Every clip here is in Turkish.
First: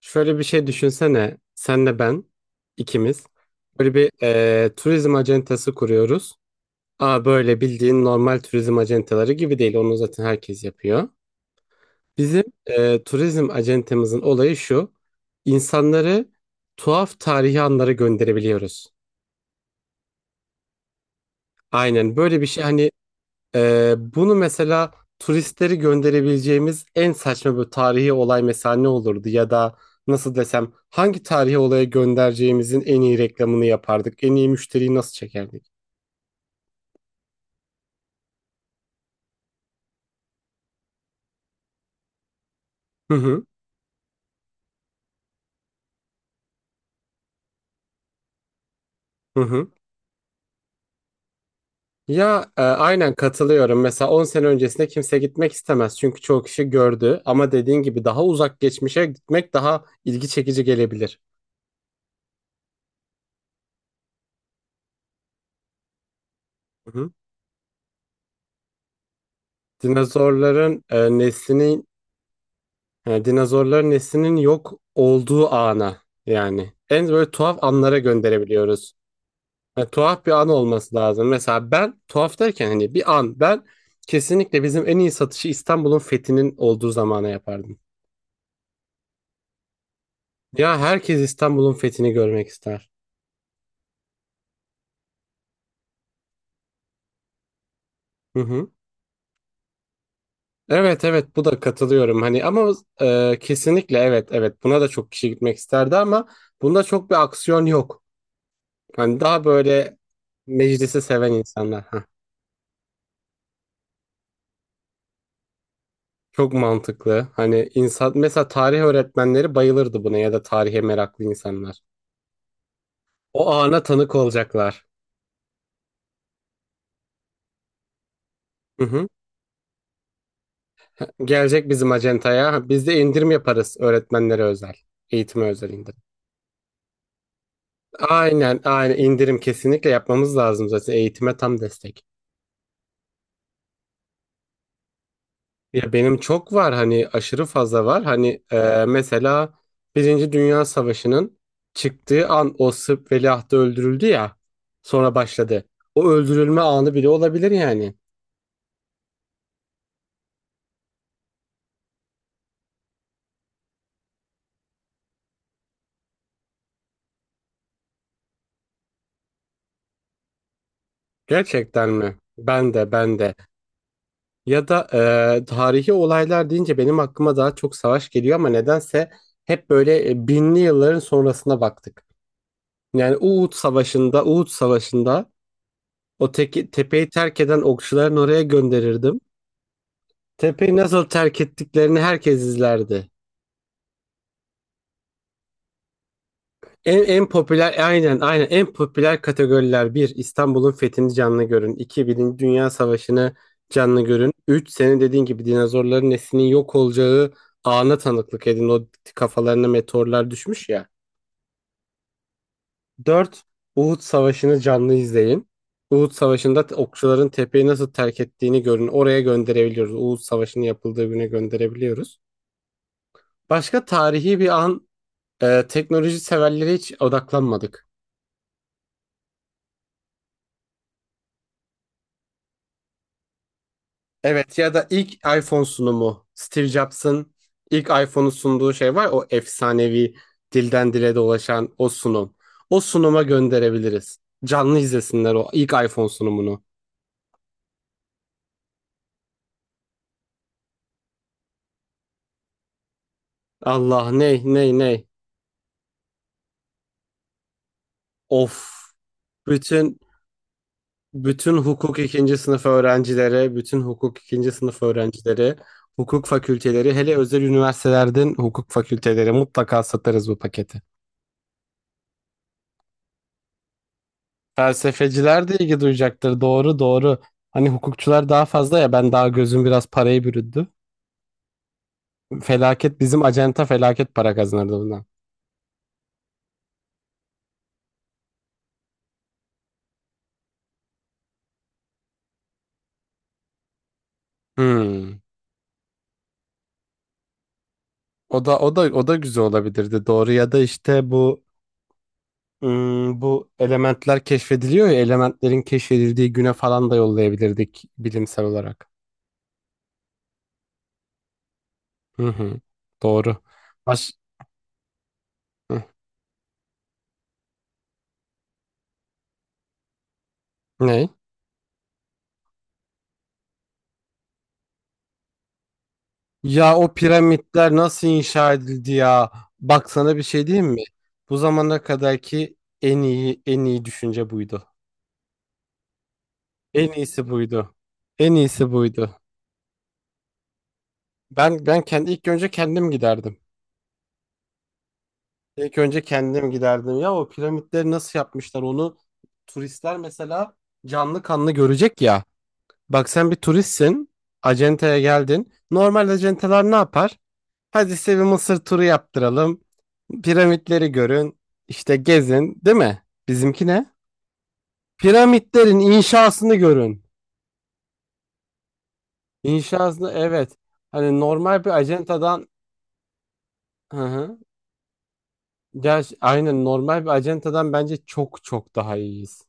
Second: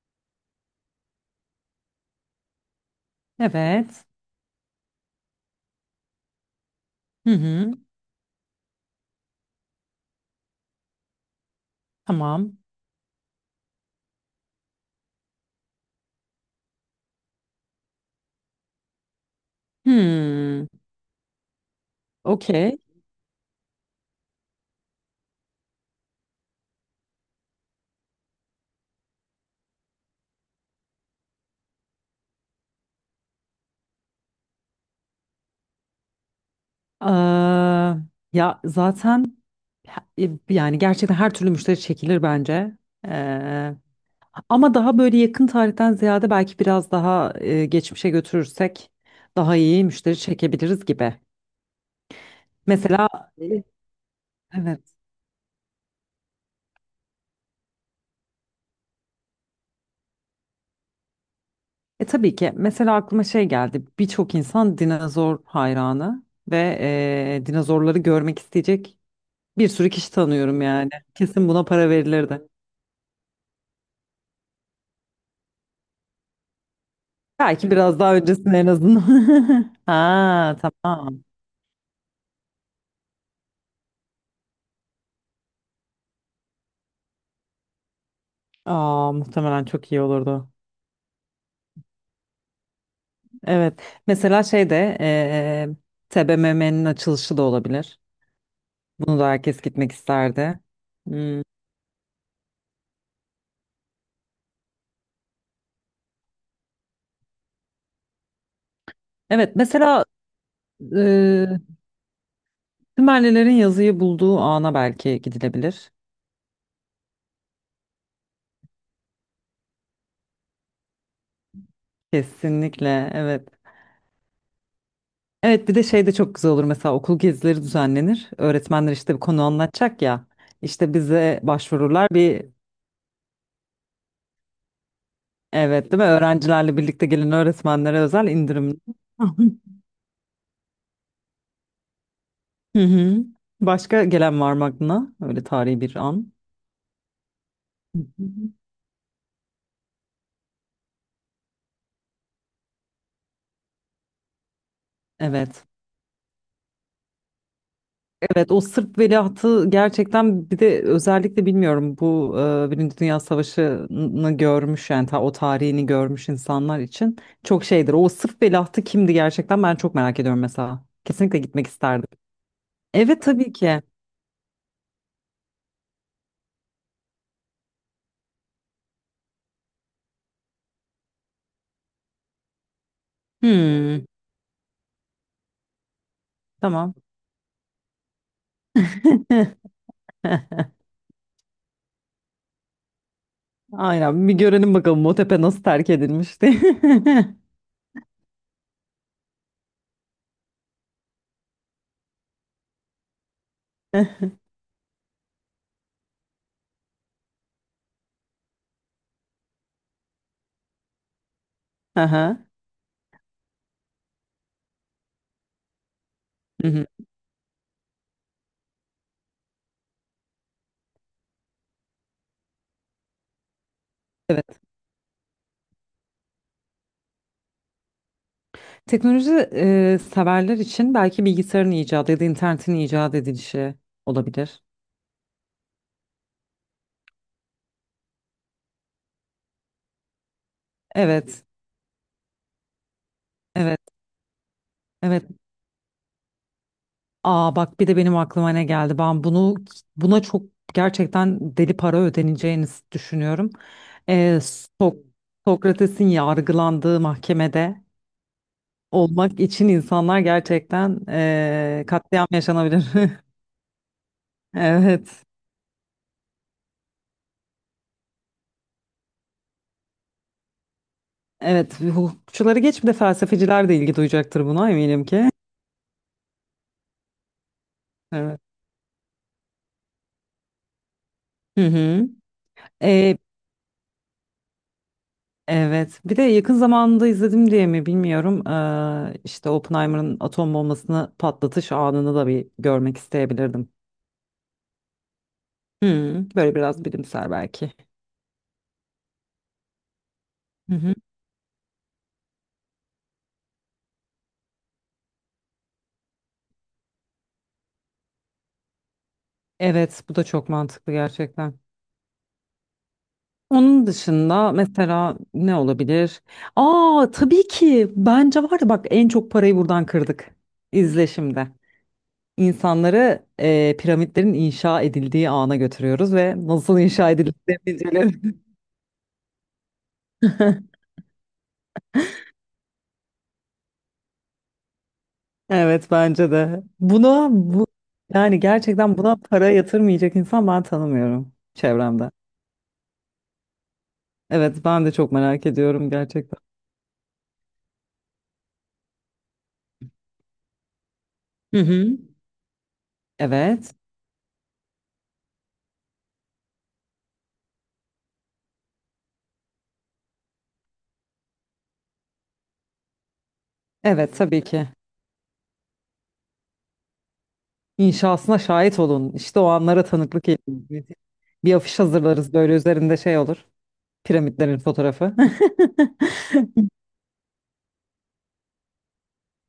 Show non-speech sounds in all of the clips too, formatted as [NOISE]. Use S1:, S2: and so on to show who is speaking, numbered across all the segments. S1: Şöyle bir şey düşünsene. Senle ben ikimiz böyle
S2: Evet.
S1: bir turizm acentası kuruyoruz. Aa,
S2: Hı
S1: böyle
S2: hı.
S1: bildiğin normal turizm acentaları gibi değil. Onu zaten herkes yapıyor. Bizim
S2: Tamam.
S1: turizm acentemizin olayı şu. İnsanları tuhaf tarihi anlara gönderebiliyoruz.
S2: Hmm.
S1: Aynen böyle bir şey
S2: Okey.
S1: hani. Bunu mesela turistleri gönderebileceğimiz en saçma bir tarihi olay mesela ne olurdu, ya da nasıl desem hangi tarihi olaya göndereceğimizin en iyi reklamını yapardık, en iyi müşteriyi nasıl çekerdik?
S2: Aa, ya zaten yani gerçekten her türlü müşteri çekilir bence.
S1: Hı hı,
S2: Ee, ama daha böyle yakın tarihten ziyade belki biraz daha geçmişe götürürsek
S1: hı
S2: daha
S1: hı.
S2: iyi müşteri çekebiliriz gibi.
S1: Ya,
S2: Mesela
S1: aynen
S2: e,
S1: katılıyorum. Mesela 10 sene öncesinde
S2: evet.
S1: kimse gitmek istemez çünkü çoğu kişi gördü, ama dediğin gibi daha uzak geçmişe gitmek daha ilgi çekici gelebilir.
S2: E tabii ki mesela aklıma şey geldi. Birçok insan dinozor hayranı ve
S1: Hı hı.
S2: dinozorları görmek isteyecek. Bir sürü kişi tanıyorum
S1: Dinozorların
S2: yani. Kesin buna
S1: neslini.
S2: para verilirdi.
S1: Yani dinozorların neslinin yok olduğu ana yani. En böyle tuhaf
S2: Belki
S1: anlara
S2: biraz daha öncesinde en
S1: gönderebiliyoruz.
S2: azından. [LAUGHS]
S1: Yani tuhaf bir an
S2: Ha,
S1: olması
S2: tamam.
S1: lazım. Mesela ben tuhaf derken hani bir an ben kesinlikle bizim en iyi satışı İstanbul'un fethinin olduğu zamana yapardım.
S2: Aa, muhtemelen çok iyi olurdu.
S1: Ya, herkes İstanbul'un fethini görmek ister.
S2: Evet. Mesela şey de TBMM'nin açılışı da olabilir.
S1: Hı hı.
S2: Bunu da herkes gitmek isterdi.
S1: Evet evet,
S2: Hmm.
S1: bu da katılıyorum hani, ama kesinlikle evet evet, buna da çok kişi gitmek isterdi ama bunda çok bir aksiyon yok. Hani daha
S2: Evet.
S1: böyle
S2: Mesela
S1: meclisi seven
S2: eee
S1: insanlar.
S2: Sümerlilerin yazıyı bulduğu ana belki gidilebilir.
S1: Çok mantıklı. Hani insan mesela tarih öğretmenleri bayılırdı buna ya da tarihe meraklı insanlar.
S2: Kesinlikle. Evet.
S1: O ana tanık olacaklar.
S2: Evet, bir de şey de çok güzel olur, mesela okul gezileri düzenlenir.
S1: Hı
S2: Öğretmenler
S1: hı.
S2: işte bir konu anlatacak ya. İşte bize
S1: Gelecek bizim
S2: başvururlar bir,
S1: acentaya. Ha, biz de indirim yaparız öğretmenlere özel. Eğitime özel
S2: evet
S1: indirim.
S2: değil mi? Öğrencilerle birlikte gelen öğretmenlere özel
S1: Aynen,
S2: indirim.
S1: aynen, indirim
S2: [LAUGHS]
S1: kesinlikle yapmamız lazım zaten, eğitime tam destek.
S2: Hı hı. Başka gelen var mı aklına? Öyle tarihi
S1: Ya
S2: bir
S1: benim
S2: an.
S1: çok var hani, aşırı fazla
S2: Hı
S1: var.
S2: hı.
S1: Hani, mesela Birinci Dünya Savaşı'nın çıktığı an, o Sırp veliahtı öldürüldü ya. Sonra
S2: Evet.
S1: başladı. O öldürülme anı bile olabilir yani.
S2: Evet, o Sırp veliahtı gerçekten, bir de özellikle bilmiyorum bu Birinci Dünya Savaşı'nı görmüş, yani o tarihini görmüş insanlar için çok şeydir. O Sırp veliahtı kimdi gerçekten, ben çok merak ediyorum mesela. Kesinlikle gitmek
S1: Gerçekten
S2: isterdim.
S1: mi? Ben de, ben
S2: Evet,
S1: de.
S2: tabii ki.
S1: Ya da tarihi olaylar deyince benim aklıma daha çok savaş geliyor ama nedense hep böyle binli yılların sonrasına baktık. Yani Uhud
S2: Hmm,
S1: Savaşı'nda, Uhud Savaşı'nda
S2: tamam.
S1: tepeyi terk eden okçuların oraya gönderirdim.
S2: [LAUGHS]
S1: Tepeyi nasıl terk ettiklerini herkes izlerdi.
S2: Aynen, bir görelim bakalım o tepe nasıl terk edilmişti.
S1: En popüler, aynen aynen en popüler kategoriler: bir, İstanbul'un fethini canlı görün. İki Birinci Dünya Savaşı'nı canlı
S2: [LAUGHS]
S1: görün. Üç, senin dediğin gibi dinozorların neslinin yok olacağı ana tanıklık edin. O, kafalarına meteorlar düşmüş ya.
S2: Aha.
S1: Dört, Uhud Savaşı'nı canlı izleyin. Uhud Savaşı'nda
S2: Hı hı.
S1: okçuların tepeyi nasıl terk ettiğini görün. Oraya gönderebiliyoruz. Uhud Savaşı'nın yapıldığı güne gönderebiliyoruz. Başka tarihi bir
S2: Evet.
S1: an. Teknoloji severlere hiç odaklanmadık.
S2: Teknoloji severler için belki bilgisayarın icadı ya da internetin icat edilişi
S1: Evet,
S2: olabilir.
S1: ya da ilk iPhone sunumu. Steve Jobs'ın ilk iPhone'u sunduğu şey var. O efsanevi, dilden dile
S2: Evet,
S1: dolaşan o sunum. O sunuma
S2: evet,
S1: gönderebiliriz. Canlı
S2: evet.
S1: izlesinler o ilk iPhone sunumunu.
S2: Aa, bak bir de benim aklıma ne geldi. Ben bunu, buna çok gerçekten deli para ödeneceğini düşünüyorum.
S1: Allah,
S2: E,
S1: ney ney ney.
S2: So- Sokrates'in yargılandığı mahkemede
S1: Of.
S2: olmak için
S1: Bütün
S2: insanlar gerçekten
S1: bütün hukuk
S2: katliam
S1: ikinci sınıf
S2: yaşanabilir. [LAUGHS]
S1: öğrencileri, bütün hukuk ikinci sınıf
S2: Evet,
S1: öğrencileri, hukuk fakülteleri, hele özel üniversitelerden hukuk fakülteleri mutlaka satarız bu paketi.
S2: evet. Hukukçuları geç, bir de felsefeciler de ilgi duyacaktır buna eminim ki.
S1: Felsefeciler de ilgi duyacaktır. Doğru, doğru. Hani hukukçular
S2: Evet.
S1: daha fazla ya, ben daha gözüm biraz parayı bürüdü.
S2: Hı hı.
S1: Felaket, bizim acenta felaket para kazanırdı bundan.
S2: Evet. Bir de yakın zamanda izledim diye mi bilmiyorum. İşte Oppenheimer'ın atom bombasını patlatış anını da bir görmek isteyebilirdim.
S1: Hmm.
S2: Hmm, böyle biraz bilimsel belki.
S1: O da, o da, o da güzel olabilirdi. Doğru. Ya da
S2: Hı hı.
S1: işte bu elementler keşfediliyor ya, elementlerin keşfedildiği güne falan da yollayabilirdik bilimsel olarak.
S2: Evet, bu da çok mantıklı gerçekten.
S1: Hı hı. Doğru.
S2: Onun
S1: Baş...
S2: dışında mesela ne
S1: Hı.
S2: olabilir? Aa, tabii ki bence var ya, bak en çok parayı buradan kırdık. İzle
S1: Ne?
S2: şimdi. İnsanları piramitlerin inşa edildiği ana götürüyoruz ve
S1: Ya
S2: nasıl
S1: o
S2: inşa edildiğini
S1: piramitler nasıl
S2: biliyoruz.
S1: inşa edildi ya? Bak sana bir şey diyeyim
S2: [LAUGHS]
S1: mi? Bu zamana kadarki en iyi, en iyi düşünce buydu.
S2: Evet, bence de.
S1: En iyisi
S2: Buna, bu
S1: buydu. En
S2: yani
S1: iyisi
S2: gerçekten,
S1: buydu.
S2: buna para yatırmayacak insan ben tanımıyorum
S1: Ben
S2: çevremde.
S1: ilk önce kendim giderdim.
S2: Evet, ben de çok merak
S1: İlk
S2: ediyorum
S1: önce
S2: gerçekten.
S1: kendim giderdim. Ya o piramitleri nasıl yapmışlar onu turistler mesela canlı kanlı
S2: Hı hı.
S1: görecek ya. Bak, sen bir
S2: Evet.
S1: turistsin. Acenteye geldin. Normal acenteler ne yapar? Hadi size bir Mısır turu yaptıralım. Piramitleri görün. İşte gezin, değil mi? Bizimki ne?
S2: Evet, tabii ki.
S1: Piramitlerin inşasını görün.
S2: İnşasına şahit olun. İşte o anlara
S1: İnşasını,
S2: tanıklık
S1: evet.
S2: edin.
S1: Hani
S2: Bir
S1: normal bir
S2: afiş hazırlarız,
S1: acentadan,
S2: böyle üzerinde şey olur.
S1: hı hı.
S2: Piramitlerin fotoğrafı.
S1: Gerçi aynen,
S2: [LAUGHS]
S1: normal bir acentadan bence çok çok daha iyiyiz.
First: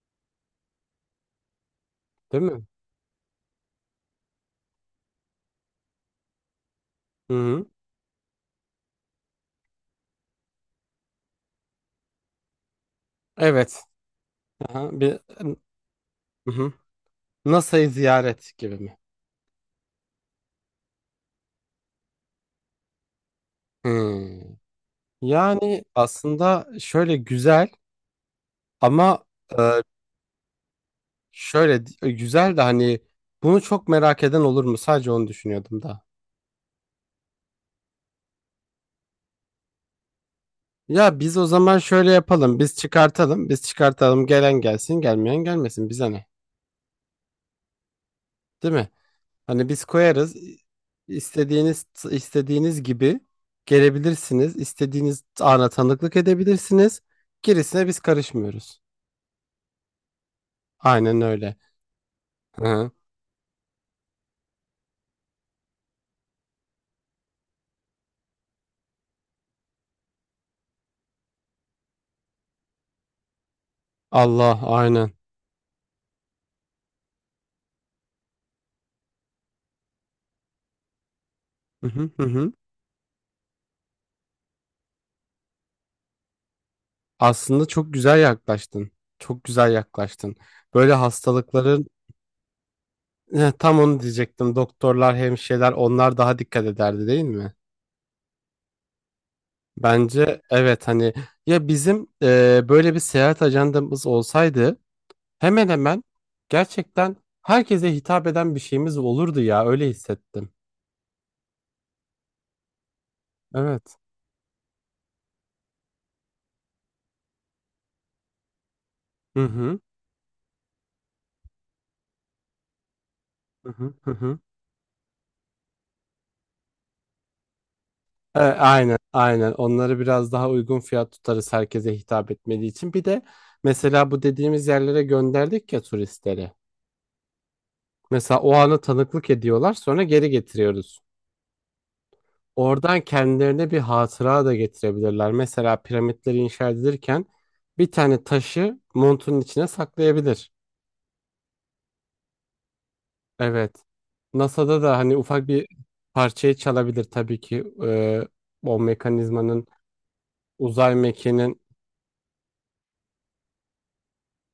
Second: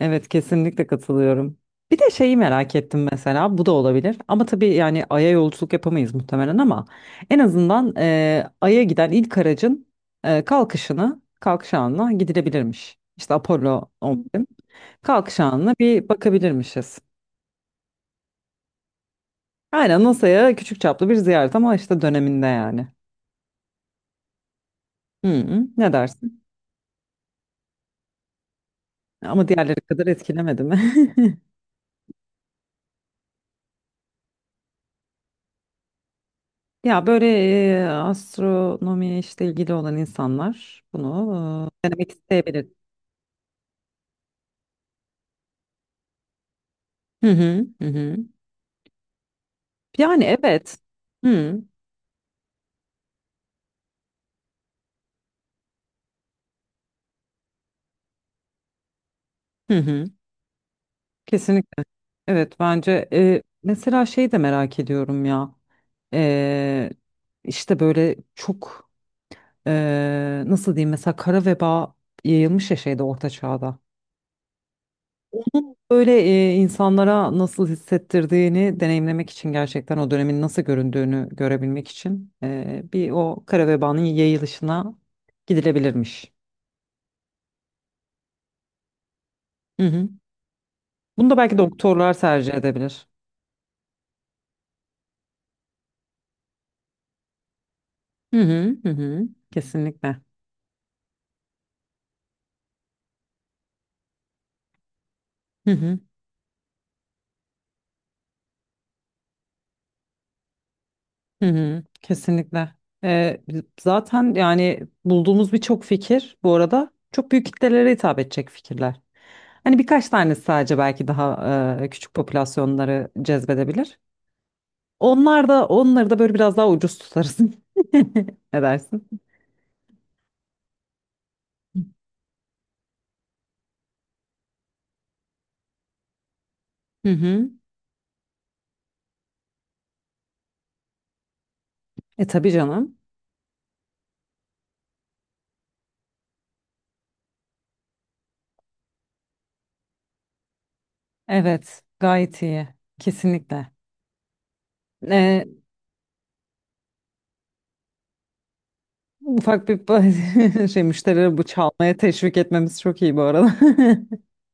S2: Evet, kesinlikle katılıyorum. Bir de şeyi
S1: Değil mi?
S2: merak ettim mesela, bu da olabilir ama tabii yani Ay'a yolculuk yapamayız muhtemelen ama
S1: Hı
S2: en
S1: hı.
S2: azından Ay'a giden ilk aracın kalkış anına gidilebilirmiş. İşte
S1: Evet.
S2: Apollo 11
S1: Hı hı. Bir,
S2: kalkış anına bir
S1: hı hı.
S2: bakabilirmişiz.
S1: NASA'yı ziyaret gibi mi?
S2: Aynen, NASA'ya küçük çaplı bir ziyaret ama işte döneminde yani.
S1: Hı.
S2: Hı hı,
S1: Yani
S2: ne dersin?
S1: aslında şöyle güzel ama.
S2: Ama diğerleri kadar etkilemedi mi? [LAUGHS]
S1: Şöyle güzel de hani bunu çok merak eden olur mu? Sadece onu düşünüyordum da.
S2: Ya böyle astronomiye işte ilgili olan insanlar
S1: Ya biz o
S2: bunu
S1: zaman
S2: denemek
S1: şöyle yapalım.
S2: isteyebilir.
S1: Biz çıkartalım. Biz çıkartalım. Gelen gelsin, gelmeyen gelmesin. Bize ne?
S2: Hı hı, hı hı.
S1: Değil mi? Hani biz
S2: Yani
S1: koyarız. İ-
S2: evet. Hı
S1: istediğiniz istediğiniz gibi gelebilirsiniz. İstediğiniz ana tanıklık edebilirsiniz. Gerisine biz karışmıyoruz.
S2: hı hı.
S1: Aynen öyle.
S2: Kesinlikle. Evet,
S1: Hı hı.
S2: bence mesela şey de merak ediyorum ya. E, işte böyle çok nasıl diyeyim, mesela kara veba yayılmış ya şeyde, orta çağda.
S1: Allah, aynen.
S2: Böyle insanlara nasıl hissettirdiğini deneyimlemek için, gerçekten o dönemin nasıl göründüğünü
S1: Hı
S2: görebilmek
S1: hı hı,
S2: için
S1: hı.
S2: bir o kara vebanın yayılışına gidilebilirmiş.
S1: Aslında çok güzel yaklaştın. Çok güzel
S2: Hı hı.
S1: yaklaştın. Böyle
S2: Bunu da belki
S1: hastalıkların.
S2: doktorlar tercih edebilir.
S1: Tam onu diyecektim. Doktorlar, hemşireler onlar daha dikkat ederdi değil mi?
S2: Hı hı hı hı. Kesinlikle.
S1: Bence evet hani, ya bizim böyle bir seyahat ajandamız olsaydı hemen
S2: Hı hı
S1: hemen gerçekten herkese hitap eden bir şeyimiz olurdu ya, öyle hissettim.
S2: hı hı. Kesinlikle.
S1: Evet.
S2: Zaten yani bulduğumuz birçok fikir bu arada çok büyük kitlelere hitap edecek fikirler.
S1: Hı hı.
S2: Hani birkaç tanesi sadece belki daha küçük popülasyonları
S1: Hı hı.
S2: cezbedebilir.
S1: Hı hı.
S2: Onlar da, onları da böyle biraz daha ucuz tutarız.
S1: E,
S2: [LAUGHS] Ne
S1: aynen
S2: dersin?
S1: aynen onları biraz daha uygun fiyat tutarız herkese hitap etmediği için. Bir de mesela bu dediğimiz yerlere gönderdik ya turistleri.
S2: Hı hı.
S1: Mesela o ana tanıklık ediyorlar, sonra geri getiriyoruz.
S2: E, tabii canım.
S1: Oradan kendilerine bir hatıra da getirebilirler. Mesela piramitleri inşa edilirken bir tane taşı montunun içine saklayabilir.
S2: Evet, gayet iyi. Kesinlikle.
S1: Evet. NASA'da da hani
S2: E,
S1: ufak bir parçayı çalabilir tabii ki. O mekanizmanın,
S2: ufak bir [LAUGHS] şey,
S1: uzay
S2: müşterileri bu
S1: mekiğinin.
S2: çalmaya teşvik etmemiz çok iyi bu arada.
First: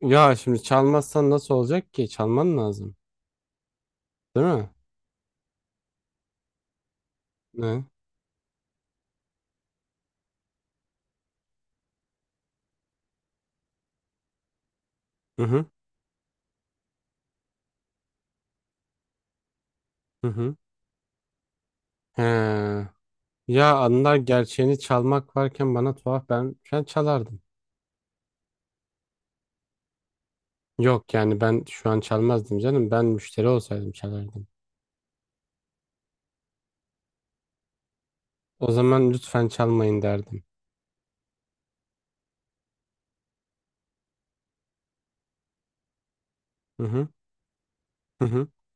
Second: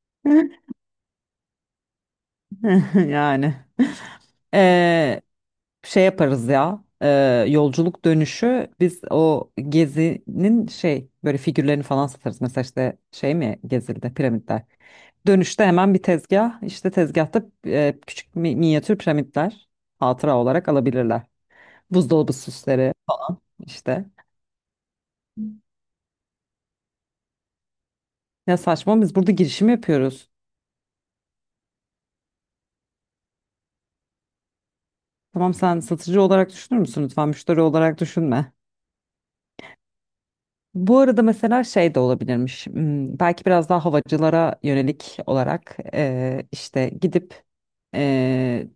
S1: Ya şimdi çalmazsan nasıl olacak ki? Çalman lazım.
S2: [LAUGHS] Yani.
S1: Değil mi?
S2: E, şey yaparız ya,
S1: Ne?
S2: yolculuk dönüşü biz o gezinin şey böyle figürlerini falan satarız. Mesela işte şey mi gezildi, piramitler.
S1: Hı
S2: Dönüşte
S1: hı.
S2: hemen bir tezgah, işte tezgahta minyatür piramitler
S1: Hı
S2: hatıra
S1: hı.
S2: olarak alabilirler. Buzdolabı
S1: He.
S2: süsleri
S1: Ya
S2: işte.
S1: anılar gerçeğini çalmak varken, bana tuhaf, ben ben çalardım.
S2: Ya saçma, biz burada girişim yapıyoruz.
S1: Yok yani, ben şu an çalmazdım canım. Ben müşteri olsaydım çalardım.
S2: Tamam, sen satıcı olarak düşünür müsün? Lütfen müşteri olarak düşünme.
S1: O zaman lütfen çalmayın derdim.
S2: Bu arada mesela şey de olabilirmiş. Belki biraz daha havacılara yönelik olarak
S1: Hı
S2: işte
S1: hı
S2: gidip
S1: hı, hı
S2: eee,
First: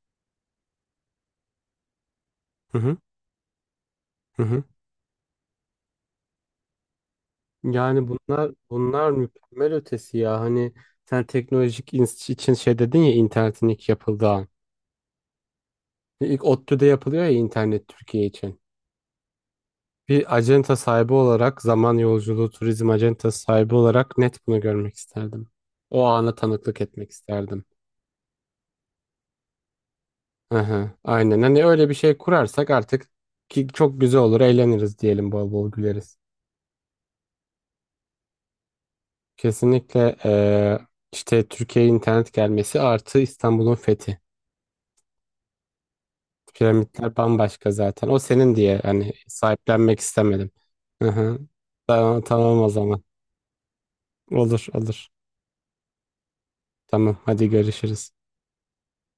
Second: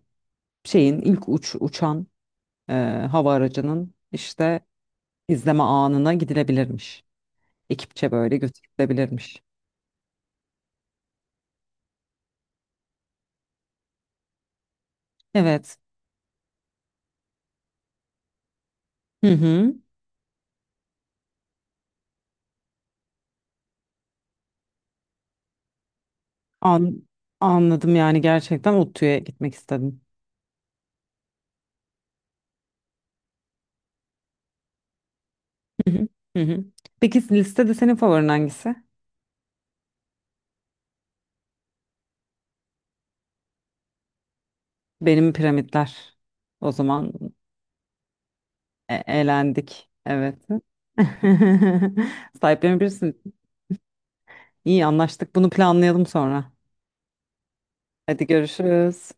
S2: şeyin ilk uç uçan eee,
S1: hı hı.
S2: hava aracının
S1: Hı
S2: işte
S1: hı.
S2: izleme anına gidilebilirmiş.
S1: Yani
S2: Ekipçe böyle
S1: bunlar bunlar
S2: götürülebilirmiş.
S1: mükemmel ötesi ya. Hani sen teknolojik için şey dedin ya, internetin ilk yapıldığı an.
S2: Evet.
S1: İlk ODTÜ'de yapılıyor ya internet Türkiye için.
S2: Hı hı.
S1: Bir acenta sahibi olarak, zaman yolculuğu turizm acentası sahibi olarak, net bunu görmek isterdim. O ana tanıklık
S2: An
S1: etmek isterdim.
S2: Anladım, yani gerçekten ODTÜ'ye gitmek istedim.
S1: Hı hı, aynen, hani öyle bir şey kurarsak artık, ki çok güzel olur, eğleniriz diyelim, bol bol
S2: Hı hı.
S1: güleriz.
S2: Hı hı. Peki, listede senin favorin hangisi?
S1: Kesinlikle işte Türkiye'ye internet gelmesi artı İstanbul'un fethi.
S2: Benim piramitler. O zaman
S1: Piramitler bambaşka zaten, o senin diye hani
S2: Eğlendik.
S1: sahiplenmek
S2: Evet. [LAUGHS]
S1: istemedim. Hı hı. Tamam, tamam, o zaman
S2: Sahiplenebilirsin.
S1: olur
S2: İyi
S1: olur,
S2: anlaştık. Bunu planlayalım sonra.
S1: tamam hadi görüşürüz.
S2: Hadi görüşürüz.